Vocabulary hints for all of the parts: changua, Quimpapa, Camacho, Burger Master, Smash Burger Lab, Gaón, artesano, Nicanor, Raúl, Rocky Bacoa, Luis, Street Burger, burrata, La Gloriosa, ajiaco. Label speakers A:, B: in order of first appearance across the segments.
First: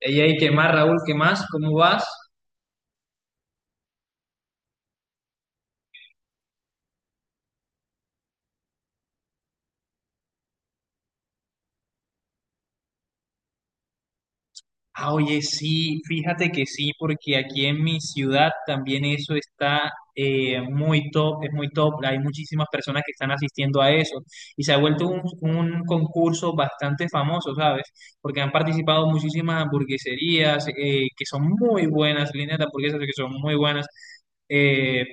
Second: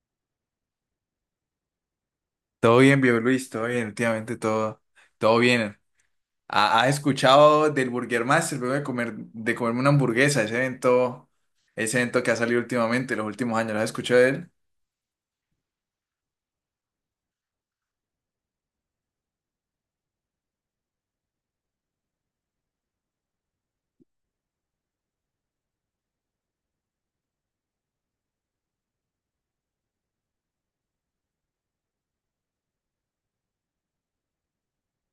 A: Ey, ey, ¿qué más, Raúl? ¿Qué más? ¿Cómo vas?
B: Todo bien, viejo Luis, todo bien, últimamente todo bien. ¿Has escuchado del Burger Master, luego de comerme una hamburguesa, ese evento que ha salido últimamente, los últimos años, lo has escuchado de él?
A: Ah, oye, sí, fíjate que sí, porque aquí en mi ciudad también eso está muy top, es muy top. Hay muchísimas personas que están asistiendo a eso y se ha vuelto un concurso bastante famoso, ¿sabes? Porque han participado muchísimas hamburgueserías que son muy buenas, líneas de hamburguesas que son muy buenas. Eh,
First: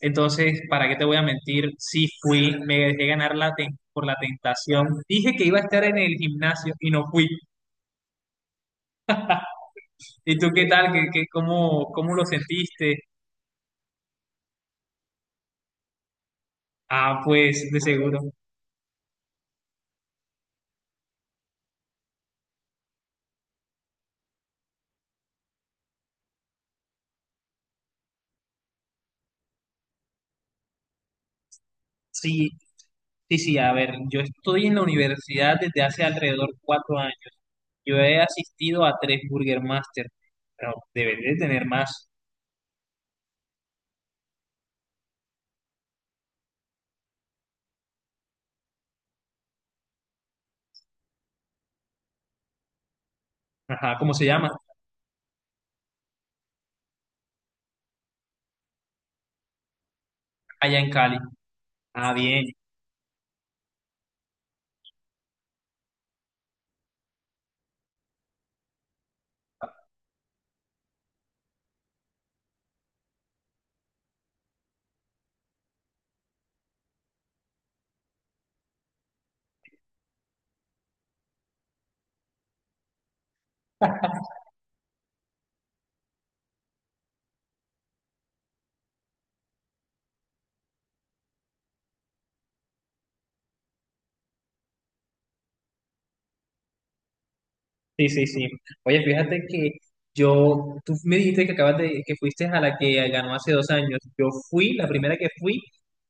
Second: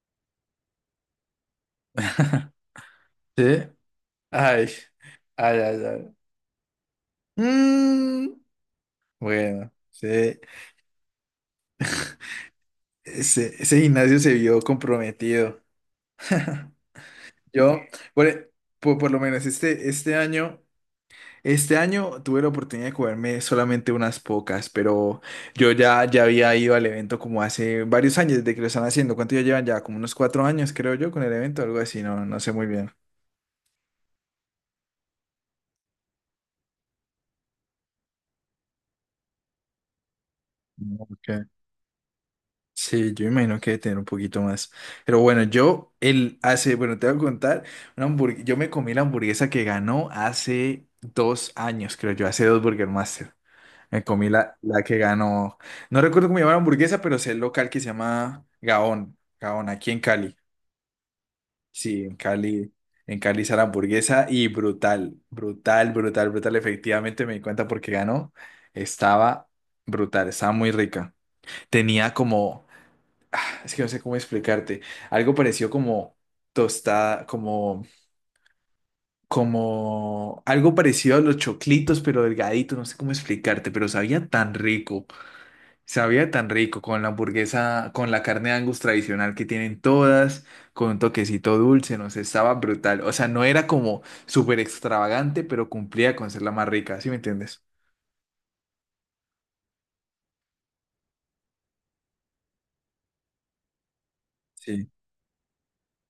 A: entonces, ¿para qué te voy a mentir? Sí fui, me dejé ganar
B: ¿Sí?
A: por la
B: Ay,
A: tentación. Dije que iba
B: ay,
A: a estar
B: ay,
A: en el
B: ay.
A: gimnasio y no fui.
B: Mm, bueno,
A: ¿Y
B: sí,
A: tú qué tal? ¿Cómo lo sentiste?
B: ese gimnasio se vio comprometido.
A: Ah, pues de
B: Yo,
A: seguro.
B: por, por lo menos este año. Este año tuve la oportunidad de comerme solamente unas pocas, pero yo ya había ido al evento como hace varios años, desde que lo están haciendo. ¿Cuánto ya llevan ya? Como unos 4 años, creo yo, con el evento, algo así, no, no
A: Sí,
B: sé muy bien.
A: sí, sí, a ver, yo estoy en la universidad desde hace alrededor 4 años. Yo he asistido a tres Burger Master, pero debes de
B: Ok.
A: tener más.
B: Sí, yo imagino que debe tener un poquito más. Pero bueno, bueno, te voy a contar, yo me comí la hamburguesa que ganó hace 2 años, creo yo, hace dos Burger Master.
A: Ajá,
B: Me
A: ¿cómo se
B: comí
A: llama?
B: la que ganó. No recuerdo cómo llamaba la hamburguesa, pero sé el local que se llama Gaón. Gaón, aquí en Cali.
A: Allá en Cali.
B: Sí,
A: Ah,
B: en
A: bien.
B: Cali. En Cali hizo la hamburguesa y brutal, brutal, brutal, brutal. Efectivamente me di cuenta porque ganó. Estaba brutal, estaba muy rica. Tenía como, es que no sé cómo explicarte, algo parecido como tostada, algo parecido a los choclitos, pero delgadito, no sé cómo explicarte, pero sabía tan rico. Sabía tan rico con la hamburguesa, con la carne de Angus tradicional que tienen todas, con un toquecito dulce, no sé, estaba brutal. O sea, no era como súper extravagante, pero cumplía con ser la más rica, ¿sí me entiendes?
A: Sí, sí, sí. Oye, fíjate que tú me dijiste que acabas de, que fuiste a la que ganó hace 2 años. Yo fui, la
B: Sí.
A: primera que fui,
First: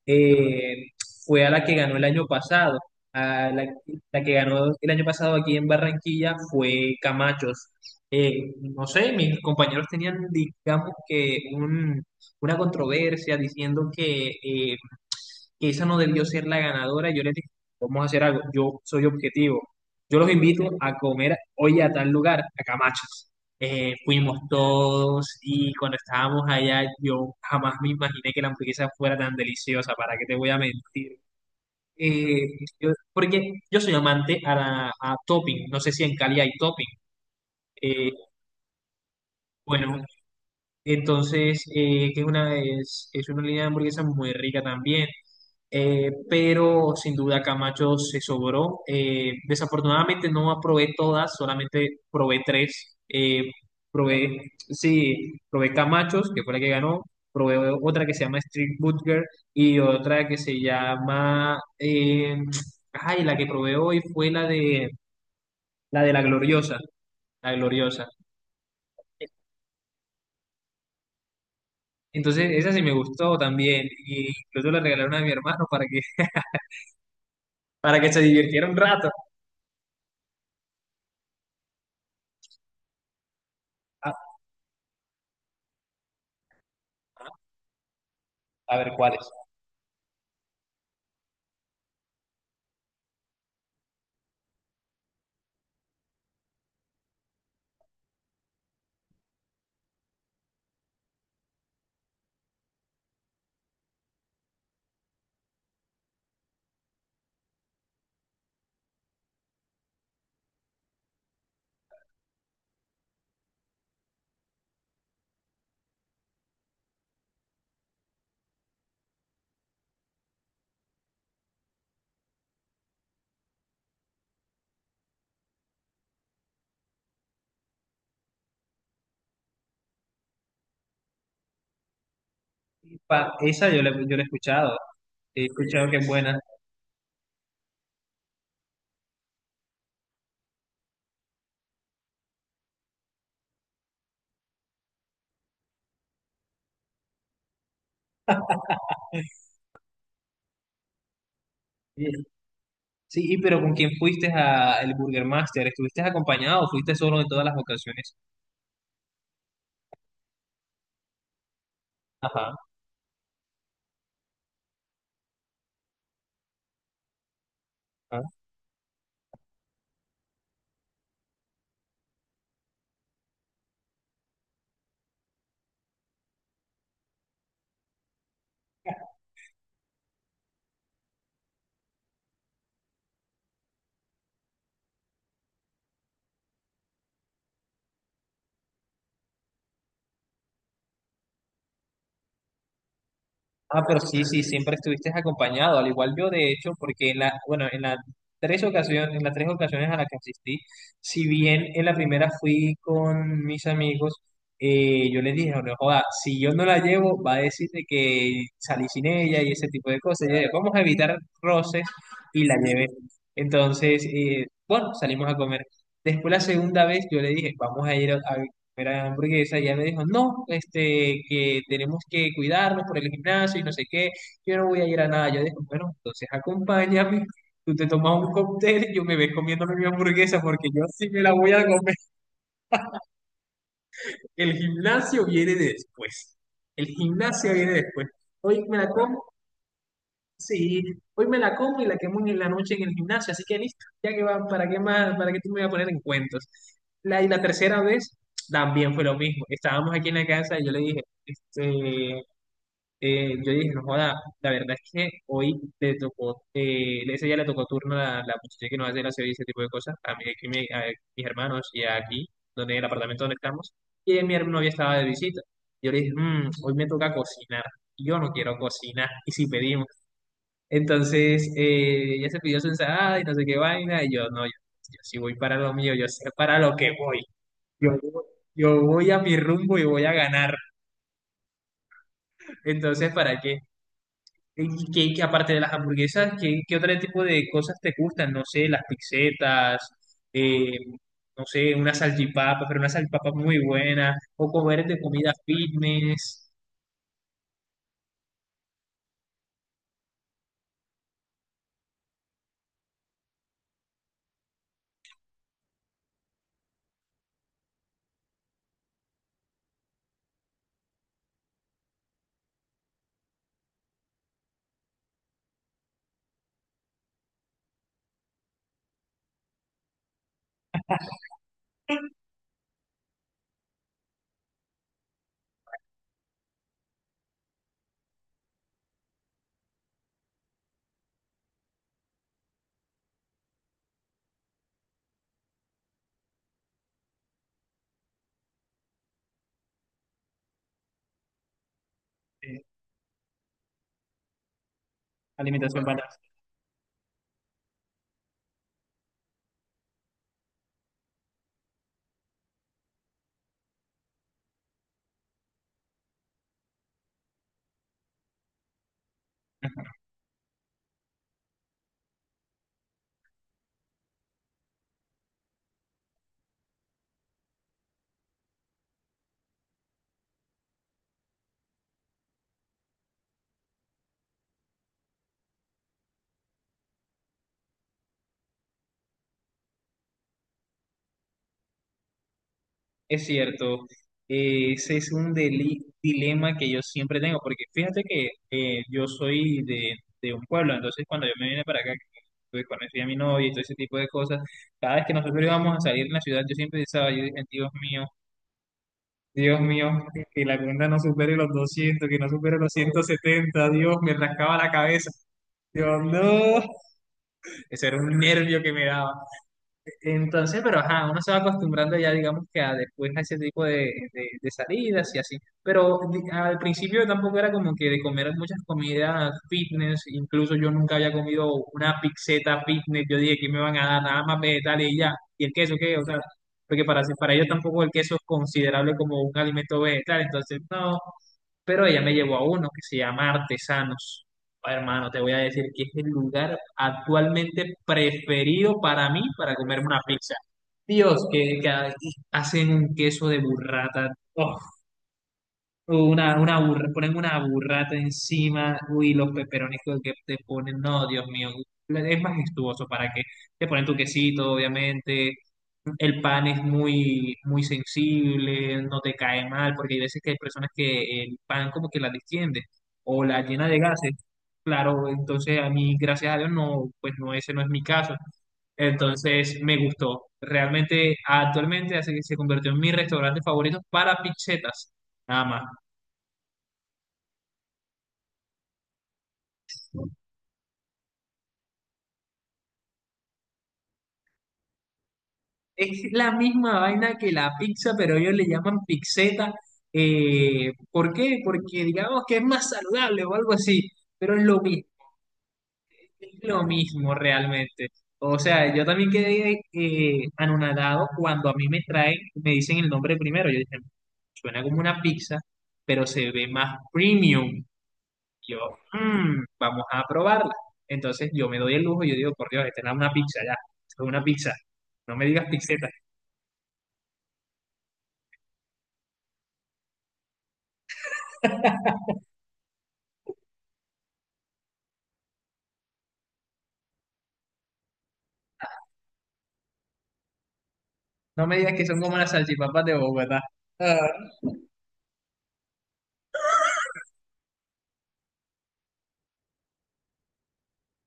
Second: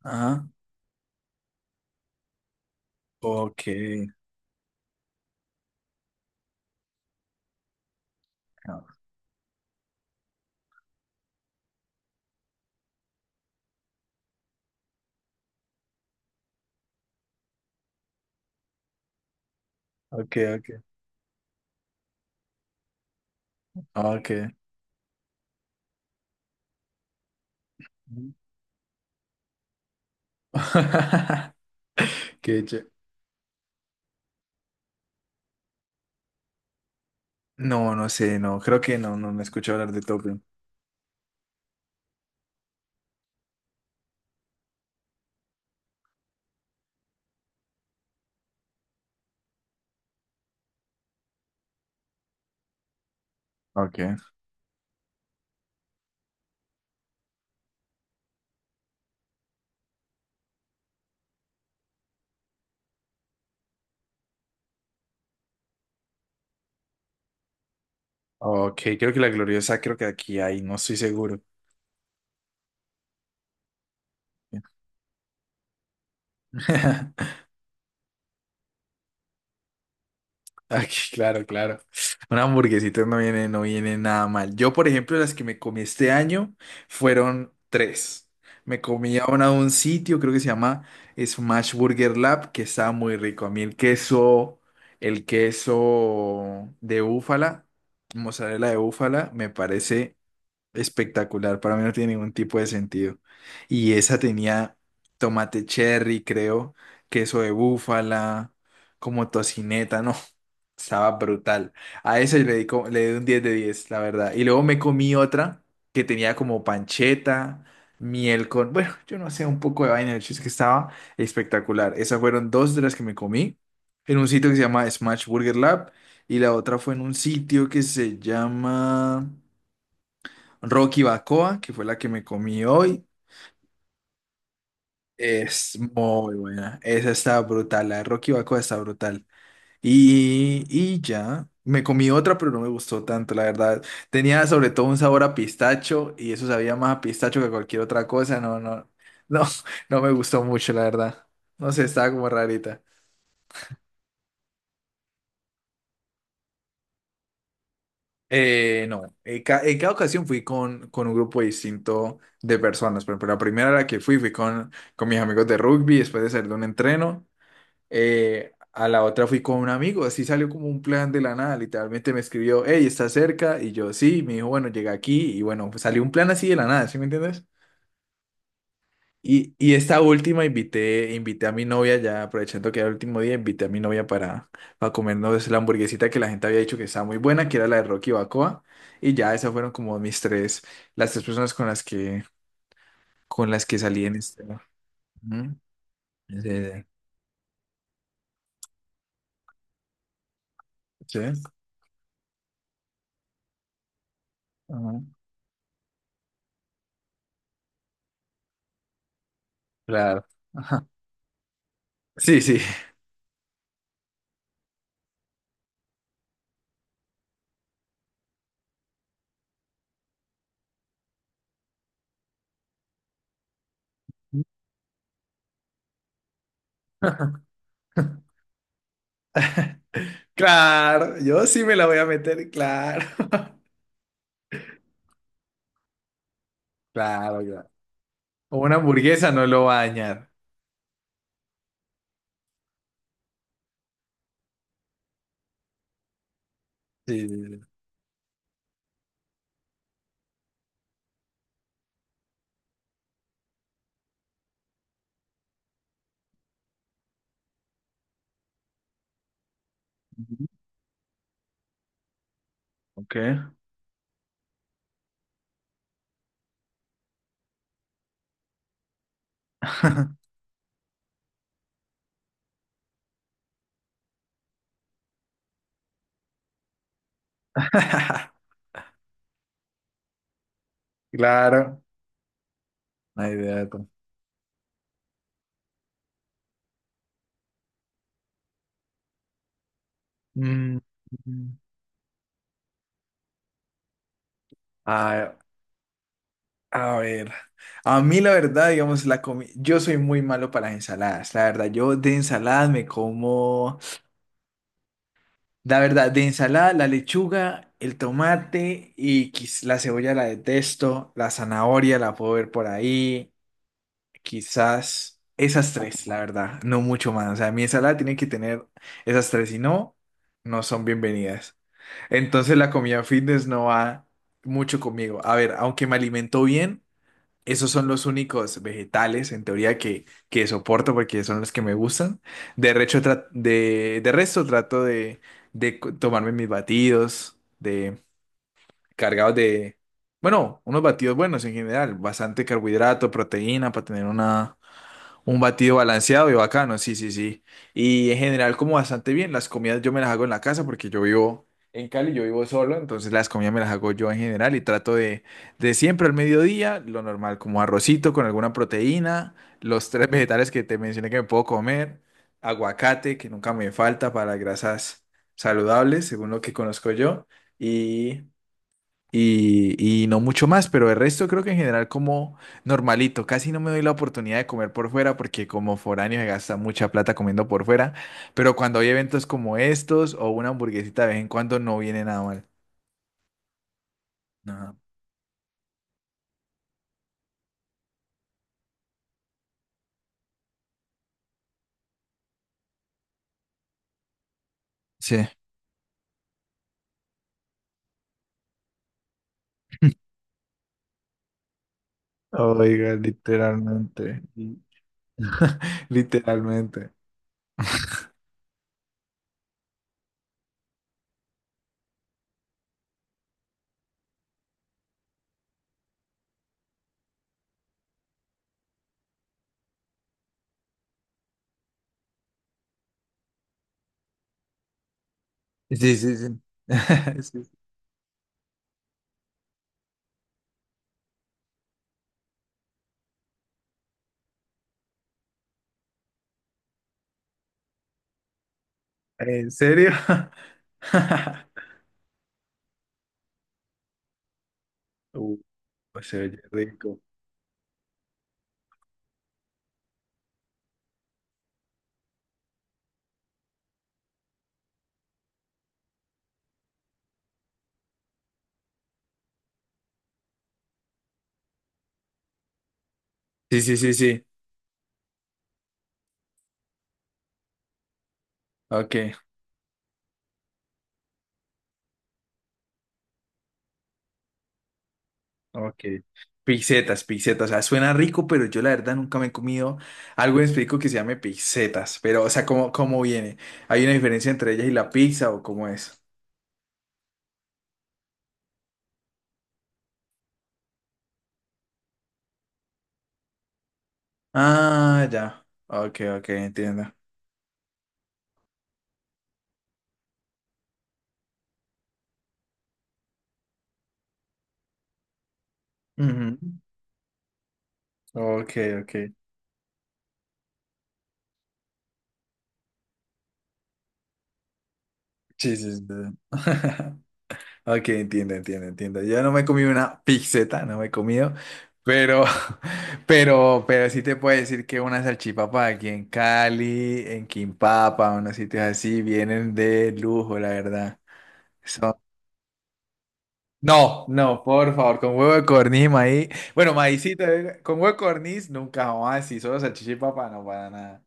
B: Ajá.
A: eh, fue a la que ganó el año pasado. A
B: Ok.
A: la, la que ganó el año pasado aquí en Barranquilla fue Camachos. Eh,
B: No.
A: no sé, mis compañeros tenían, digamos que una controversia diciendo que esa no debió ser la ganadora. Yo les dije, vamos a hacer algo, yo soy objetivo. Yo los
B: Ok,
A: invito
B: ok.
A: a comer hoy a tal lugar, a Camachos.
B: Ok.
A: Fuimos todos y cuando estábamos allá yo jamás me imaginé
B: Mm.
A: que la hamburguesa fuera tan deliciosa, ¿para qué te voy a mentir? Eh,
B: Qué ché-
A: porque yo soy amante a topping, no sé si en Cali hay topping.
B: No, no
A: Eh,
B: sé, no, creo que no, no me escuché hablar de
A: bueno,
B: Top Gun.
A: entonces, que es una línea de hamburguesa muy rica también. Pero sin duda Camacho se sobró. Desafortunadamente no probé todas, solamente probé tres.
B: Ok.
A: Sí, probé Camachos, que fue la que ganó. Probé otra que se llama Street Burger y otra que se llama... la que probé hoy fue la de la Gloriosa. La Gloriosa.
B: Ok, creo que la gloriosa, creo que aquí hay, no estoy seguro.
A: Entonces, esa sí me gustó también. Y incluso la regalaron a mi hermano para que, para que se divirtiera un rato.
B: Ay, claro, claro. Una hamburguesita no viene, no viene
A: A,
B: nada mal. Yo, por ejemplo, las que me comí este año fueron tres.
A: a
B: Me
A: ver
B: comí a
A: cuáles.
B: una de un sitio, creo que se llama Smash Burger Lab, que estaba muy rico. A mí el queso de búfala, mozzarella de búfala, me parece espectacular, para mí no tiene ningún tipo de sentido. Y esa tenía tomate cherry, creo, queso de búfala, como tocineta, no, estaba brutal. A esa yo le di, le di un 10 de 10 la verdad. Y luego me comí otra que tenía como pancheta, miel con, bueno, yo no sé, un poco de vaina, el chiste es que estaba espectacular. Esas fueron dos de las que me comí en un sitio que se llama Smash Burger Lab y la otra fue en un sitio que se llama... Rocky Bacoa, que fue la que me comí hoy,
A: Esa yo yo la he escuchado. He
B: es
A: escuchado que es
B: muy
A: buena.
B: buena. Esa está brutal, la de Rocky Bacoa está brutal. Y ya, me comí otra, pero no me gustó tanto, la verdad. Tenía sobre todo un sabor a pistacho y eso sabía más a pistacho que a cualquier otra cosa. No, no, no, no me gustó mucho, la verdad. No sé, estaba
A: Sí,
B: como rarita.
A: sí, y pero ¿con quién fuiste a el Burger Master? ¿Estuviste acompañado o fuiste solo en todas las ocasiones?
B: No, en, en cada ocasión fui con un grupo distinto
A: Ajá.
B: de personas. Por ejemplo, la primera a la que fui, fui con mis amigos de rugby después de salir de un entreno. A la otra fui con un amigo, así salió como un plan de la nada, literalmente me escribió, hey, ¿estás cerca? Y yo, sí, me dijo, bueno, llega aquí y bueno, pues salió un plan así de la nada, ¿sí me entiendes? Y esta última invité a mi novia ya, aprovechando que era el último día, invité a mi novia para comernos la hamburguesita que la gente había dicho que estaba muy buena, que era la de Rocky Bacoa, y ya esas fueron como mis tres, las tres personas con las que
A: Ah, pero
B: salí en
A: sí, sí,
B: este... ¿no?
A: siempre estuviste
B: Ujú.
A: acompañado, al igual yo de hecho, porque bueno, en las tres ocasiones a las que asistí,
B: Sí,
A: si
B: sí.
A: bien en la primera fui con mis amigos,
B: Ujú.
A: yo les dije, no no joda, si yo no la llevo, va a decir de que salí sin ella y ese tipo de
B: Claro.
A: cosas. Y yo, vamos a
B: Ajá.
A: evitar roces
B: Sí,
A: y la
B: sí.
A: llevé. Entonces, bueno, salimos a comer. Después la segunda vez yo le dije, vamos a ir a era hamburguesa, y ella me dijo, no, que tenemos que cuidarnos por el gimnasio y no sé qué, yo no voy a ir a nada. Yo dije, bueno, entonces acompáñame, tú te tomas un cóctel y yo me ves comiéndome mi hamburguesa porque yo sí
B: Claro,
A: me la
B: yo
A: voy
B: sí
A: a
B: me la
A: comer.
B: voy a meter, claro.
A: El gimnasio viene después, el
B: Claro,
A: gimnasio
B: claro.
A: viene después.
B: O
A: Hoy
B: una
A: me la
B: hamburguesa
A: como.
B: no lo va a dañar.
A: Sí, hoy me la como y la quemo en la noche en el gimnasio, así que listo, ya que va, ¿para qué más? ¿Para qué tú me vas a poner en cuentos?
B: Sí,
A: Y
B: sí,
A: la
B: sí.
A: tercera vez también fue lo mismo. Estábamos aquí en la casa y yo le dije, este, yo dije, no joda, la verdad es que hoy le tocó, ese día le tocó turno a la muchacha que nos hace la serie y ese tipo de cosas, a mí,
B: Ujú.
A: a mis hermanos y aquí, donde el
B: Ok.
A: apartamento donde estamos, y mi novia estaba de visita. Yo le dije, Hoy me toca cocinar, yo no quiero cocinar, y si pedimos. Entonces, ella se pidió su ensalada y no sé qué vaina, y yo, no, yo sí voy para lo mío, yo sé para lo que voy. Yo, yo voy a mi rumbo y voy a ganar.
B: Claro,
A: Entonces,
B: una
A: ¿para
B: idea.
A: qué?
B: de todo.
A: Y que aparte de las hamburguesas, ¿qué otro tipo de cosas te gustan? No sé, las pizzetas, eh,
B: Mm,
A: no
B: mm.
A: sé, una salchipapa, pero una salchipapa muy buena, o comer de comida
B: A,
A: fitness,
B: a ver, a mí la verdad, digamos, la comi yo soy muy malo para las ensaladas, la verdad, yo de ensaladas me como, la verdad, de ensalada la lechuga, el tomate y la cebolla la detesto, la zanahoria la puedo ver por ahí, quizás esas tres, la verdad, no mucho más. O sea, mi ensalada tiene que tener esas tres, si no, no son bienvenidas. Entonces la comida fitness no va mucho conmigo. A ver, aunque me alimento bien, esos son los únicos vegetales, en teoría, que soporto porque son los que me gustan. De resto trato de tomarme mis batidos, de cargados de, bueno, unos batidos buenos en general, bastante
A: eh,
B: carbohidrato, proteína para tener una un batido
A: alimentación para.
B: balanceado y bacano, sí, sí, sí. Y en general como bastante bien, las comidas yo me las hago en la casa porque yo vivo en Cali, yo vivo solo, entonces las comidas me las hago yo en general y trato de siempre al mediodía, lo normal, como arrocito con alguna proteína, los tres vegetales que te mencioné que me puedo comer, aguacate, que nunca me falta para grasas saludables, según lo que conozco yo, y y, y no mucho más, pero el resto creo que en general como normalito, casi no me doy la oportunidad de comer por fuera porque como foráneo se gasta mucha plata comiendo por fuera, pero cuando hay eventos como estos o una hamburguesita de vez en cuando no viene nada mal.
A: Es cierto,
B: No.
A: ese es un dilema que yo siempre tengo, porque fíjate que yo soy de un pueblo, entonces cuando yo me vine para acá, pues conocí a mi novia y todo ese tipo de cosas, cada vez que
B: Sí.
A: nosotros íbamos a salir en la ciudad, yo siempre pensaba, yo dije, Dios mío, que la cuenta no supere los 200, que no supere los
B: Oiga,
A: 170, Dios, me
B: literalmente.
A: rascaba
B: Sí.
A: la cabeza. Dios no,
B: Literalmente.
A: ese era un nervio que me daba. Entonces, pero ajá, uno se va acostumbrando ya, digamos que a después a ese tipo de salidas y así. Pero al principio tampoco era como que de comer muchas comidas fitness, incluso yo nunca había comido una pizzeta fitness, yo dije que me van a dar nada más vegetales y ya, y el queso qué,
B: Sí,
A: o
B: sí,
A: sea,
B: sí.
A: porque para
B: Sí.
A: ellos tampoco el queso es considerable como un alimento vegetal, entonces no, pero ella me llevó a uno que se llama artesanos. Hermano, te voy a decir que es el lugar actualmente preferido para mí
B: ¿En
A: para comerme
B: serio?
A: una pizza. Dios, que, que hacen un queso de burrata. Oh,
B: Uh, se oye rico.
A: ponen una burrata encima. Uy, los peperones que te ponen. No, Dios mío. Es majestuoso para que te ponen tu quesito, obviamente. El pan es muy, muy sensible, no te cae mal, porque hay veces que hay personas que el pan como que la distiende o la
B: Sí,
A: llena
B: sí,
A: de
B: sí,
A: gases.
B: sí.
A: Claro, entonces a mí, gracias a Dios, no, pues no, ese no es mi caso.
B: Ok.
A: Entonces me gustó. Realmente, actualmente hace que se convirtió en mi restaurante favorito para pizzetas, nada más.
B: Ok. Pizzetas, pizzetas. O sea, suena rico, pero yo la verdad nunca me he comido algo en específico que se llame pizzetas. Pero, o sea, ¿cómo viene? ¿Hay una diferencia entre ellas y la pizza o cómo es?
A: Es la misma vaina que la pizza, pero ellos le llaman pizzeta. ¿Por qué? Porque digamos que es más saludable o algo así, pero es lo mismo.
B: Ah, ya. Ok, ok,
A: Es lo
B: entiendo.
A: mismo realmente. O sea, yo también quedé anonadado cuando a mí me traen, me dicen el nombre primero. Yo dije, suena como una pizza, pero se
B: Ujú.
A: ve más premium.
B: Ok,
A: Yo,
B: ok.
A: "Mm, vamos a probarla. Entonces yo me doy el lujo y yo digo, por Dios, esta es una pizza ya, esto es una pizza. No me digas
B: Sí, sí, sí.
A: pizzetas,
B: Ok, entiendo, entiendo, entiendo. Yo no me he comido una pizzeta, no me he comido, pero, pero sí te puedo decir que una salchipapa aquí en Cali, en Quimpapa, unos sitios así, vienen de lujo, la verdad.
A: no me digas que
B: Son-
A: son como las salchipapas de Bogotá. Ah,
B: No, no, por favor, con huevo de corniz, maíz. Bueno, maízito, con huevo de corniz, nunca jamás, y solo salchichipapa, no, para nada,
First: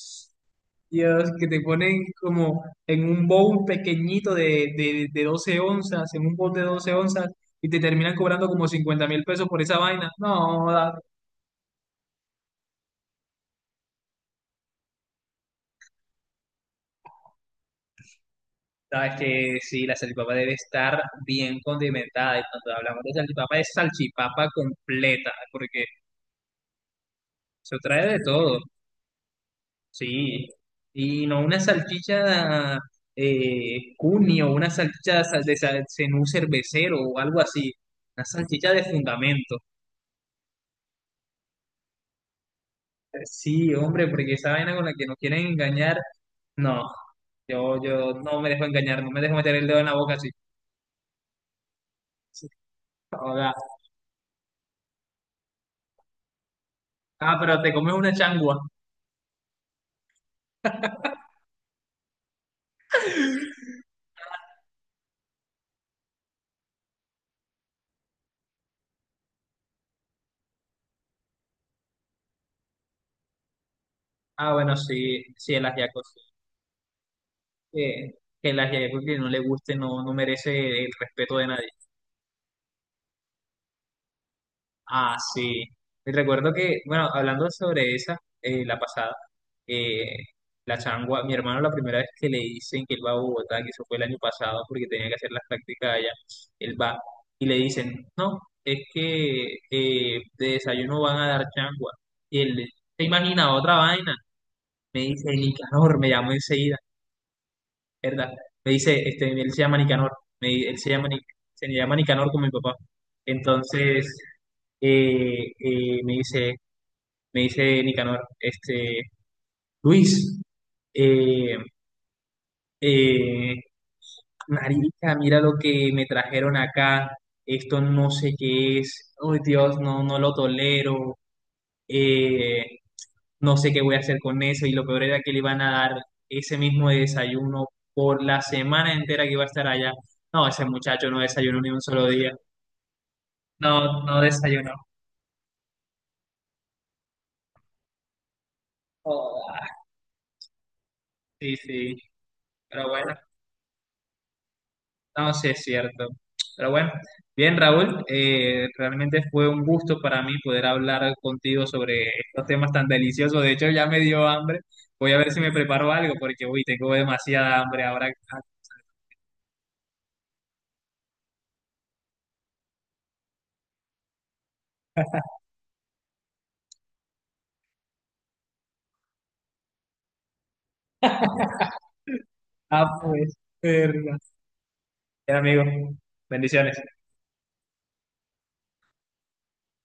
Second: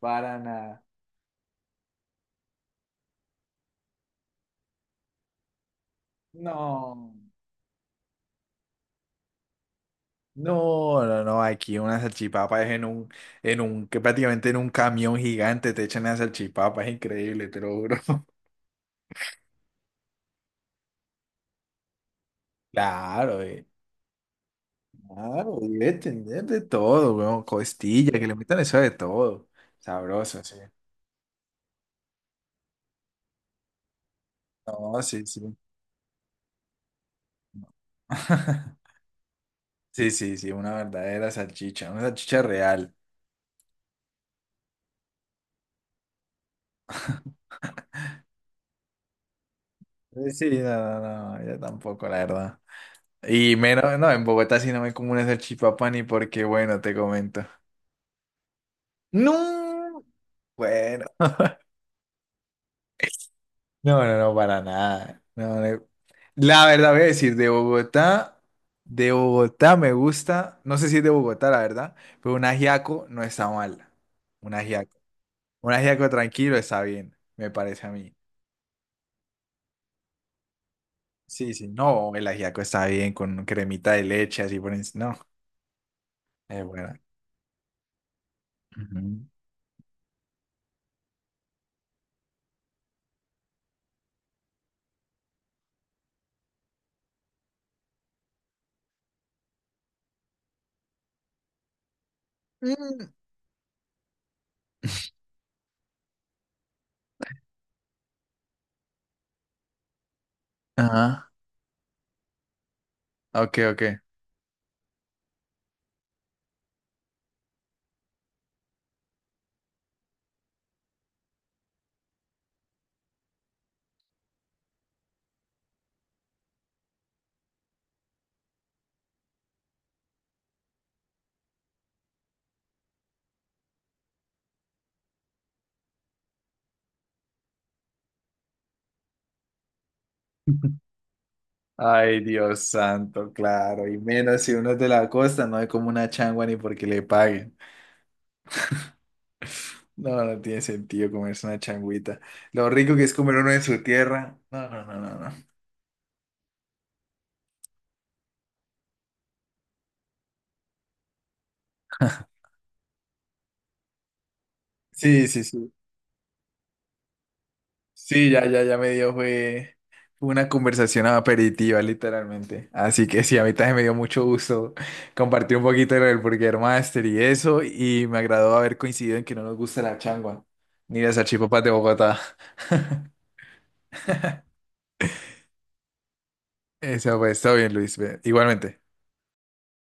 B: para nada.
A: Dios, que te ponen como en un bowl pequeñito de 12 onzas, en un bowl de 12
B: No.
A: onzas, y te terminan cobrando como 50.000 pesos por esa vaina. No,
B: No, no, no, aquí una salchipapa es en un, que prácticamente en un camión gigante te echan la salchipapa, es increíble, te lo juro.
A: sabes que sí, la salchipapa debe estar bien condimentada. Y cuando hablamos de
B: Claro,
A: salchipapa, es salchipapa completa,
B: claro,
A: porque
B: debe tener de todo, weón,
A: se trae
B: costilla,
A: de
B: que le
A: todo,
B: metan eso de todo, sabroso,
A: sí.
B: sí.
A: Y no una salchicha cuni o una
B: No,
A: salchicha de,
B: sí,
A: sa-
B: sí.
A: de sa- cenú cervecero o algo así. Una salchicha de fundamento.
B: Sí, sí, sí, una verdadera salchicha, una salchicha real.
A: Sí, hombre, porque esa vaina con la que nos quieren engañar, no, yo, no me dejo engañar, no me dejo meter el dedo en la boca así.
B: Sí, no, no, no, no, yo tampoco, la
A: Sí.
B: verdad.
A: Joda.
B: Y menos, no, en Bogotá sí no me como una salchipapa ni porque, bueno, te
A: Ah,
B: comento.
A: pero te comes una changua.
B: No, bueno. No, no, no, para nada. No, no. La verdad voy a decir, de Bogotá me gusta, no sé si es de Bogotá, la verdad, pero un ajiaco no está mal.
A: Ah,
B: Un
A: bueno,
B: ajiaco.
A: sí, sí, el
B: Un
A: ajiaco,
B: ajiaco
A: sí.
B: tranquilo está bien, me parece a
A: Eh,
B: mí.
A: que el ajiaco que no le guste no, no merece el respeto de
B: Sí,
A: nadie.
B: sí, no, el ajiaco está bien con cremita de leche, así por
A: Ah,
B: encima.
A: sí. Y recuerdo
B: No, es
A: que,
B: buena.
A: bueno, hablando sobre esa, la pasada,
B: Ujú.
A: eh, la changua, mi hermano la primera vez que le dicen que él va a Bogotá, que eso fue el año pasado porque tenía que hacer las prácticas allá, él va y le dicen, no, es que de desayuno van a dar changua. Y él se
B: Mm,
A: imagina otra vaina. Me dice, Nicanor, me llamó enseguida, ¿verdad? Me dice, este, él se llama Nicanor, me, di- él se llama, Nic-
B: ajá,
A: se llama Nicanor con mi papá.
B: ok, ok.
A: Entonces, eh, eh, me dice, me dice Nicanor, Luis, eh, eh, marica, mira lo que me trajeron acá, esto no sé qué es, oh Dios, no, no lo tolero, eh, no sé qué voy a hacer con eso, y lo peor era que le iban a dar ese mismo desayuno por la semana entera que iba a estar allá. No, ese muchacho no desayunó ni un solo
B: Ay,
A: día,
B: Dios santo, claro. Y
A: no, no
B: menos si uno
A: desayunó.
B: es de la costa, no hay como una changua ni porque le paguen.
A: Joda.
B: No, no tiene sentido comerse
A: Sí,
B: una
A: sí,
B: changuita. Lo
A: pero
B: rico que es
A: bueno.
B: comer uno en su tierra. No, no, no, no,
A: No, sí
B: no.
A: es cierto. Pero bueno, bien, Raúl, realmente fue un gusto para mí poder hablar contigo sobre estos temas tan deliciosos. De hecho, ya me dio hambre. Voy a
B: Sí,
A: ver si
B: sí,
A: me
B: sí.
A: preparo algo porque, uy, tengo demasiada hambre ahora.
B: Sí, ya, ya, ya me dio fue una conversación aperitiva, literalmente. Así que sí, a mí también me dio mucho gusto compartir un poquito de lo del Burger Master y eso. Y me agradó haber coincidido en que no nos gusta la changua, ni las salchipapas de Bogotá.
A: Ah, pues, verga. Bien, amigo, bendiciones.
B: Eso pues, todo bien, Luis. Ve, igualmente.